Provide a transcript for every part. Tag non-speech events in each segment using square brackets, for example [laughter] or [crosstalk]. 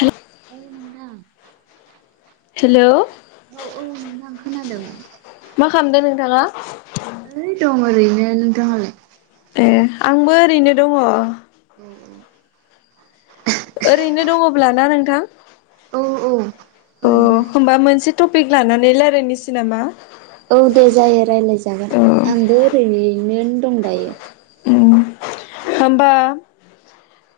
हेल औ नोंथां हेल' औ औ नोंथां खोनादों मा खामदो नोंथाङा? ओइ दं ओरैनो। नोंथाङालाय? ए आंबो ओरैनो दङो ओरैनो दङब्ला ना नोंथां औ औ ओ ओरैनो दं हबा मोनसे टपिक लानानै लायरायनोसै नामा? औ दे जायो रायज्लाय जागोन अ आंबो ओरैनो न'यनो दं दायो। उम होमबा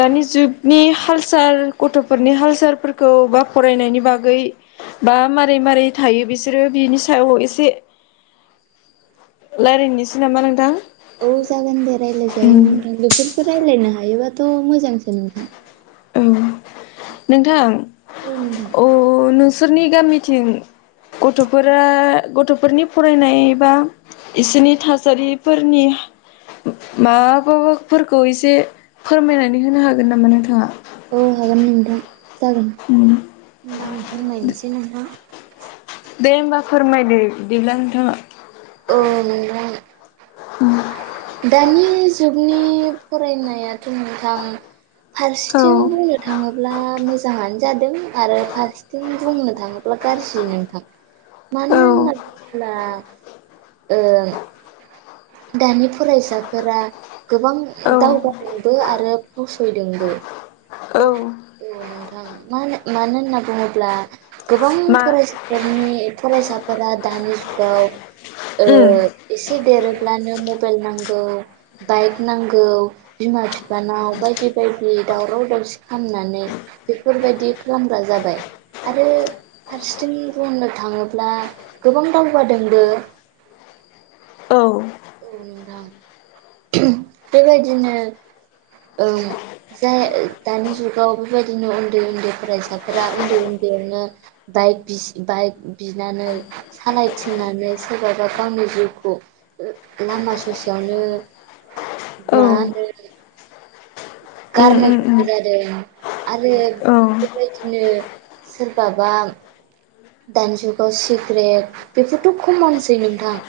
दानि जुगनि हाल साल गथ'फोरनि हाल-सालफोरखौ बा फरायनायनि बागै बा मारै मारै थायो बिसोरो बिनि सायाव एसे लायरायनोसै नामा नोंथां? औ जागोन दे रायलाय जायो उम नोंथां बेफोरखौ रायलायनो हायोबाथ' मोजांसो नोंथां। औ नोंथां औ नोंथां ओ नोंसोरनि गामिथिं गथ'फोरा गथ'फोरनि फरायनाय बा इसोरनि थासारिफोरनि माबा- फोरखौ एसे फोरमायनानै होनो हागोन नामा नोंथाङा? औ हागोन नोंथां जागोन उम होमबा आं फोरमायनोसै नोंथां दे होमबा फोरमायदो बिदिब्ला नोंथाङा ओ नोंथां दानि जुगनि फरायनायाथ' नोंथां औ फारसेथिं बुंनो थाङो अब्ला मोजाङानो जादों आरो फारसेथिं बुंनो थाङोब्ला गाज्रि नोंथां औ मानिन मादला ओ दानि फरायसाफोरा गोबां औ दावगादोंबो आरो फावसयदोंबो औ औ नोंथां म मानो होनना बुङोब्ला गोबां मा फरायसाफोरनि फरायसाफोरा दानि जुगाव उम एसे देरोब्लानो मबाइल नांगौ बाइक नांगौ बिमा बिफानाव बायदि बायदि दावराव दावसि खालामनानै बेफोरबायदि खालामग्रा जाबाय आरो फारसेथिं बुंनो थाङोब्ला गोबां दावगादोंबो औ औ नोंथां [inaudible] बेबायदिनो ओ जाय दानि जुगाव बेबायदिनो उन्दै उन्दै फरायसाफोरा उन्दै उन्दैयावनो बाइक बि- बाइक बिनानै सालायथिंनानै सोरबाबा गावनि जिउखौ लामा ससेयावनो औ मा होनो उम गारनो उम गोनां उम जादों आरो औ बेबायदिनो सोरबाबा दानि जुगाव सिग्रेट बेफोरथ' खमनसै नोंथां।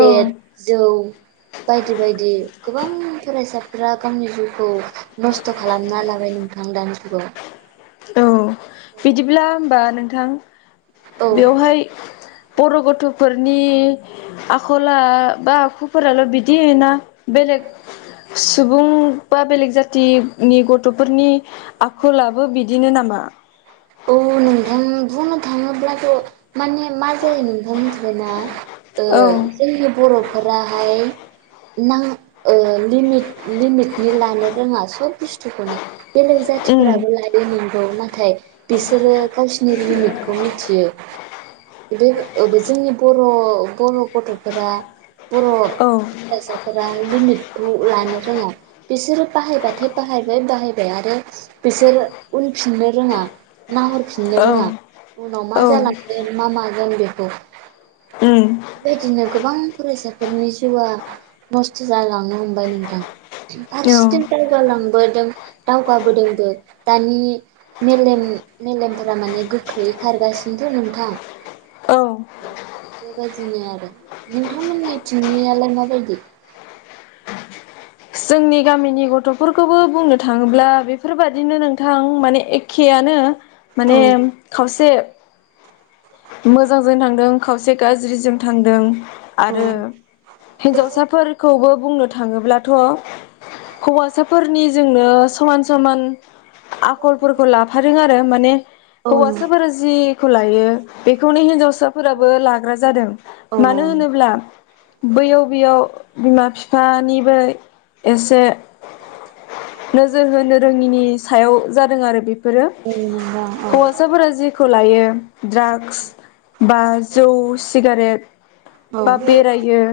औ जौ बायदि बायदि गोबां फरायसाफोरा गावनि जिउखौ नस्थ' खालामना लाबाय नोंथां दानि जुगाव। औ बिदिब्ला होमबा नोंथां औ बेवहाय बर' गथ'फोरनि आखला बा आखुफोराल' बिदि ना बेलेग सुबुं बा बेलेग जाथिनि गथ'फोरनि आखलाबो बिदिनो नामा? औ नोंथां बुंनो थाङोब्लाथ' माने मा जायो नोंथां मिथिबायना औ जोंनि बर'फोराहाय ना ओ लिट लिमिटनि लानो रोङा सब बुस्थुखौनो बेले उम जाथिफोराबो लायो नंगौ नाथाय बिसोरो गावसिनि लिमिटखौ मिथियो। [unintelligible] बे जोंनि बर' बर' गथ'फोरा बर' औ फरायसाफोरा लिमिट [unintelligible] लानो रोङा बिसोरो बाहायबथाय बाहायबाय बाहायबाय आरो बिसोर उनफिननो रोङा नाहरफिननो औ रोङा उनाव मा औ जालांगोन मा मागोन बेखौ। उम बेबायदिनो गोबां फरायसाफोरनि जिउआ नस्थ' जालांनो हमबाय नोंथां। औ फारसेथिं दावगालांबोदों दावगाबोदोंबो दानि मेलेम मेलेमफोरा माने गोख्रै खारगासिनोथो नोंथां। औ बेबायदिनो आरो नोंथांमोननि थिंनियालाय माबायदि? जोंनि गामिनि गथ' फोरखौबो बुंनो थाङोब्ला बेफोरबादिनो नोंथां माने एखेयानो। औ माने खावसे, मोजांजों थांदों खावसे गाज्रिजों थांदों औ आरो हिनजावसाफोरखौबो बुंनो थाङोब्लाथ' हौवासाफोरनि जोंनो समान समान आखलफोरखौ लाफादों आरो माने औ हौवसाफोर जि खौ लायो बेखौनो हिनजावसाफोराबो लाग्रा जादों औ मानो होनोब्ला बैयाव बैयाव बिमा बिफानिबो एसे नोजोर होनो रोङिनि सायाव जादों आरो बे फोरो नोंथां औ हौवा साफोरा जेखौ लायो द्राग्स बा जौ सिगारेट औ बा बेरायो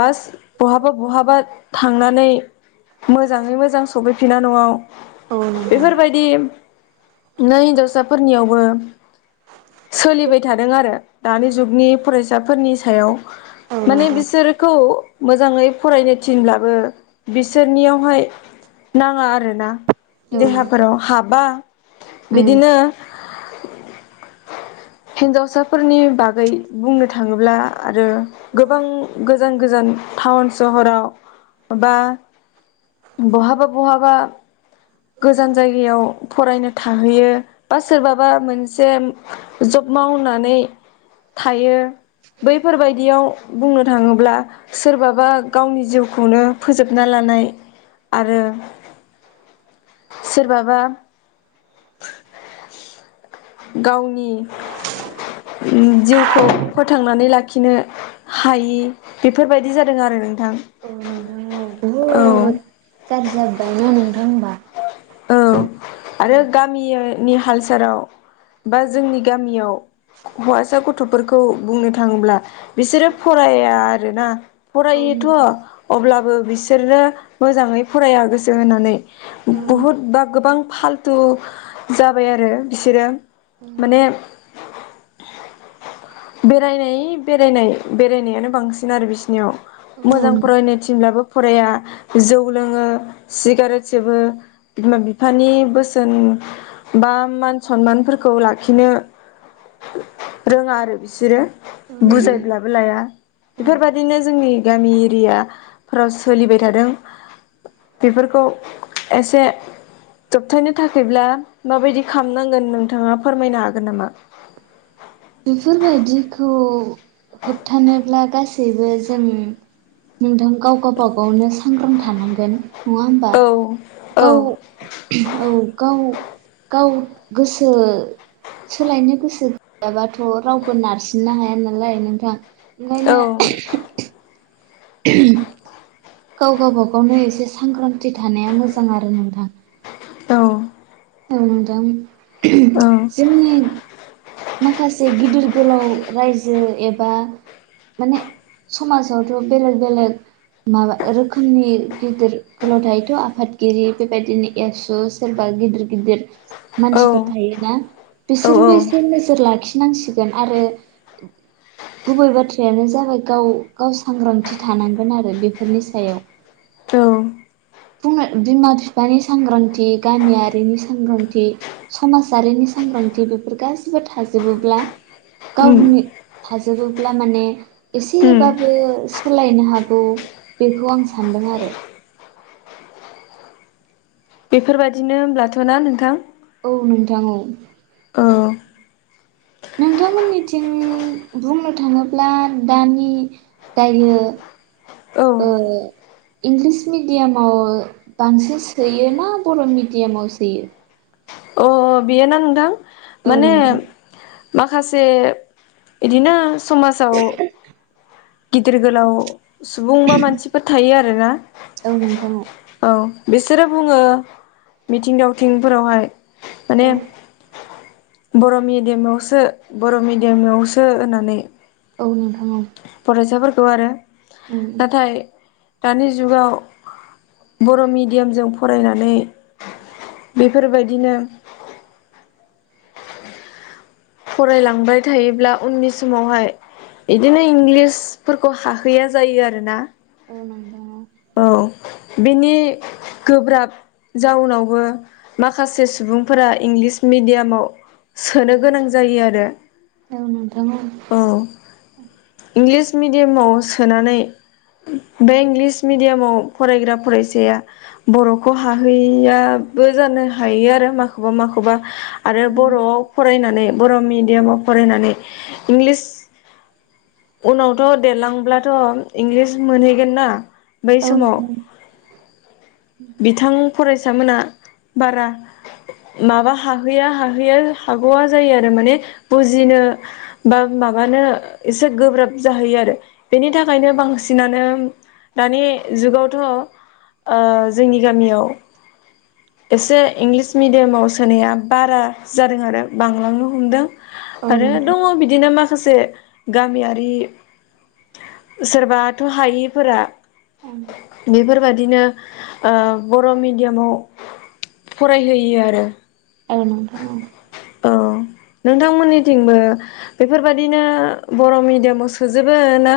बास बहाबा बहाबा थांनानै मोजाङै मोजां सफैफिनो न'आव औ नोंथां बेफोरबायदि नै हिन्जावसाफोरनियावबो सोलिबाय थादों आरो दानि जुगनि फरायसाफोरनि औ सायाव। माने नोंथां बिसोरखौ मोजाङै फरायनो थिनब्लाबो बिसोरनियावहाय नाङा आरोना उम देहाफोराव हाबा। बिदिनो हिनजावसाफोरनि बागै बुंनो थाङोब्ला आरो गोबां गोजान गोजान टाउन सहराव बा बहाबा बहाबा गोजान जायगायाव फरायनो थाहैयो। बा सोरबाबा मोनसे जब मावनानै थायो। बैफोरबायदियाव बुंनो थाङोब्ला सोरबाबा गावनि जिउखौनो फोजोब आरो सोरबाबा गावनि जिउखौ फोथांनानै लाखिनो हायि बेफोरबायदि जादों आरो नोंथां। औ नोंथां औ औ बहुद गाज्रि जाबोबायना नोंथां होमबा? औ औ आरो गामिनि हाल सालाव बा जोंनि गामियाव हौवासा गथ'फोरखौ बुंनो थाङोब्ला बिसोरो फराया आरोना औ फरायोथ' अब्लाबो बिसोरनो मोजाङै फराया गोसो होननानै। बुहुद बा गोबां फालथु जाबाय आरो बिसोरो। माने बेरायनाय बेरायनाय बेरायनायानो बांसिन आरो बिसिनियाव। मोजां फरायनो थिनब्लाबो फराया जौ लोङो सिगारेट सोबो बिमा बिफानि बोसोन बा मान सनमानफोरखौ लाखिनो रोङा आरो बिसोरो। बुजायब्लाबो लाया बेफोरबायादिनो जोंनि गामि एरियाफोराव सोलिबाय थादों बेफोरखौ एसे दबथायनो थाखायब्ला माबायदि खालामनांगोन नोंथाङा फोरमायनो हागोन नामा? बेफोरबायदिखौ होबथानोब्ला गासै सैबो जों नोंथां गाव गावबागावनो सांग्रां थानांगोन। नङा होमबा औ औ गाव औ गाव गाव गोसो सोलायनो गोसो गैयाबाथ' रावबो नारसिननो हाया नालाय नोंथां ओंखायनो औ उ गाव गावबागावनो एसे सांग्रांथि थानाया मोजां आरो नोंथां औ औ नोंथां औ जोंनि माखासे गिदिर गोलाव रायजो एबा माने समाजावथ' बेलेग बेलेग माबा रोखोमनि गिदिर गोलाव थायोथ' आफादगिरि बेबायदिनो एबसु सोरबा गिदिर गिदिर मानसिफोर औ थायोना? औ बिसोरबो एसे नोजोर लाखिनांसिगोन आरो गुबै बाथ्रायानो जाबाय गाव गाव सांग्रांथि थानांगोन आरो बेफोरनि सायाव। बिमा बिफानि सांग्रांथि गामियारिनि सांग्रांथि समाजारिनि सांग्रांथि बेफोर गासिबो थाजोबोब्ला उम गावनि थाजोबोब्ला माने उम एसेबाबो सोलायनो हागौ। बेखौ आं सान्दों आरो बेफोरबायदिनो होनब्लाथ' ना नोंथां? औ नोंथां औ। औ नोंथांमोननिथिं बुंनो थाङोब्ला दानि दायो औ ओ इंलिस मिडियामाव बांसिन सोयो ना बर' मिडियामाव सोयो? अ बियो ना नोंथां औ माने नोंथां माखासे इदिनो समाजाव गिदिर गोलाव सुबुं बा मानसिफोर थायो आरोना औ नोंथां औ। औ बिसोरो बुङो मिथिं दावथिंफोरावहाय माने औ बर' मिडियामाव सो बर' मिडियामाव सो होननानै। औ नोंथां औ। फरायसाफोरखौ आरो उम नाथाय दानि जुगाव बर' मिडियामजों फरायनानै बेफोरबायदिनो फरायलांबाय थायोब्ला उननि समावहाय इदिनो इंलिसफोरखौ हाहैया जायो आरोना औ नोंथां। औ बिनि गोब्राब जाउनावबो माखासे सुबुंफोरा इंलिस मेडियामाव सोनो गोनां जायो आरो औ नोंथां औ। इंलिस मेडियामाव सोनानै बे इंलिस मिडियामाव फरायग्रा फरायसाया बर'खौ हाहैयाबो जानो हायो आरो माखौबा माखौबा। आरो औ नोंथां औ बर'आव फरायनानै बर' मिडियामाव फरायनानै इंलिस उनावथ' देरलांब्लाथ' इंलिस मोनहैगोन ना। बै औ समाव नोंथां बिथां फरायसा मोना बारा माबा हाहैया हाहैया हागौआ जायो आरो माने बुजिनो बा माबानो एसे गोब्राब जाहैयो आरो बेनि थाखायनो बांसिनानो दानि जुगावथ' जोंनि गामियाव एसे इंलिस मिडियामाव सोनाया बारा जादों आरो बांलांनो हमदों। औ नोंथां औ आरो नोंथां दङ बिदिनो माखासे गामियारि। सोरबाथ' हायिफोरा बेफोरबा दिनो बर' मेडियामाव फरायहोयो आरो। औ नोंथां औ। औ नोंथांमोननिथिंबो बेफोरबायाददिनो बर' मिडियामाव सोजोबो ना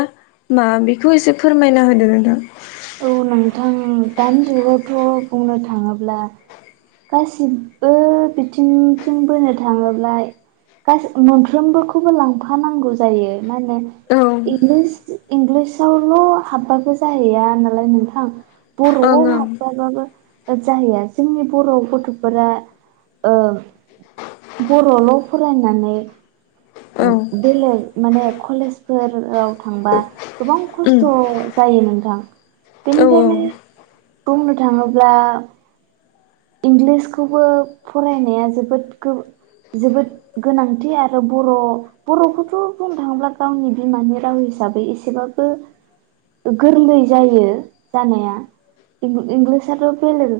मा बेखौ एसे फोरमायना होदो नोंथां? औ नोंथां दानि जुगावथ' बुंनो थाङोब्ला गासिबबो बिथिंथिं बोनो थाङोब्ला गासै-मोनफ्रोमबोखौबो लांफानांगौ जायो मा होनो इंलिस इंलिसावल' हाबबाबो जाहैया नालाय नोंथां। औ बर'आव हाबबाबो जाहैया जोंनि बर' गथ'फोरा ओ बर'ल' फरायनानै ओं औ बेलेग माने कलेजफोराव थांबा गोबां उम खस्थ' जायो नोंथां औ बेनिखायनो बुंनो थाङोब्ला इंलिसखौबो फरायनाया जोबोद गो-जोबोद गोनांथि आरो बर' बर'खौथ' बुंनो थाङोब्ला गावनि बिमानि राव हिसाबै एसेबाबो ओ गोरलै जायो जानाया इं-इंलिसआथ' बेलेग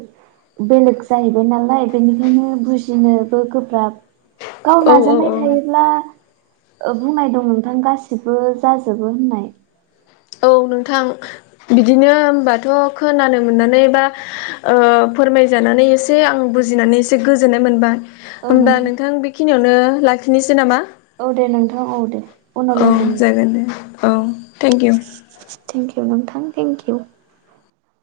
बेलेग जाहैबाय नालाय बेनिखायनो बुजिनोबो गोब्राब गाव औ नाजानाय औ थायो ब्ला ओ बुंनाय दं नोंथां गासिबो जाजोबो होननाय औ नोंथां बिदिनो होमबाथ' खोनानो मोननानै बा ओ फोरमायजानानै एसे आं बुजिनानै एसे गोजोननाय मोनबा होमबा नोंथां बेखिनियावनो लाखिनोसै नामा? औ दे नोंथां औ दे उनाव औ लोगो मोन जागोन दे। औ थेंक किउ। थेंक किउ नोंथां थेंक किउ।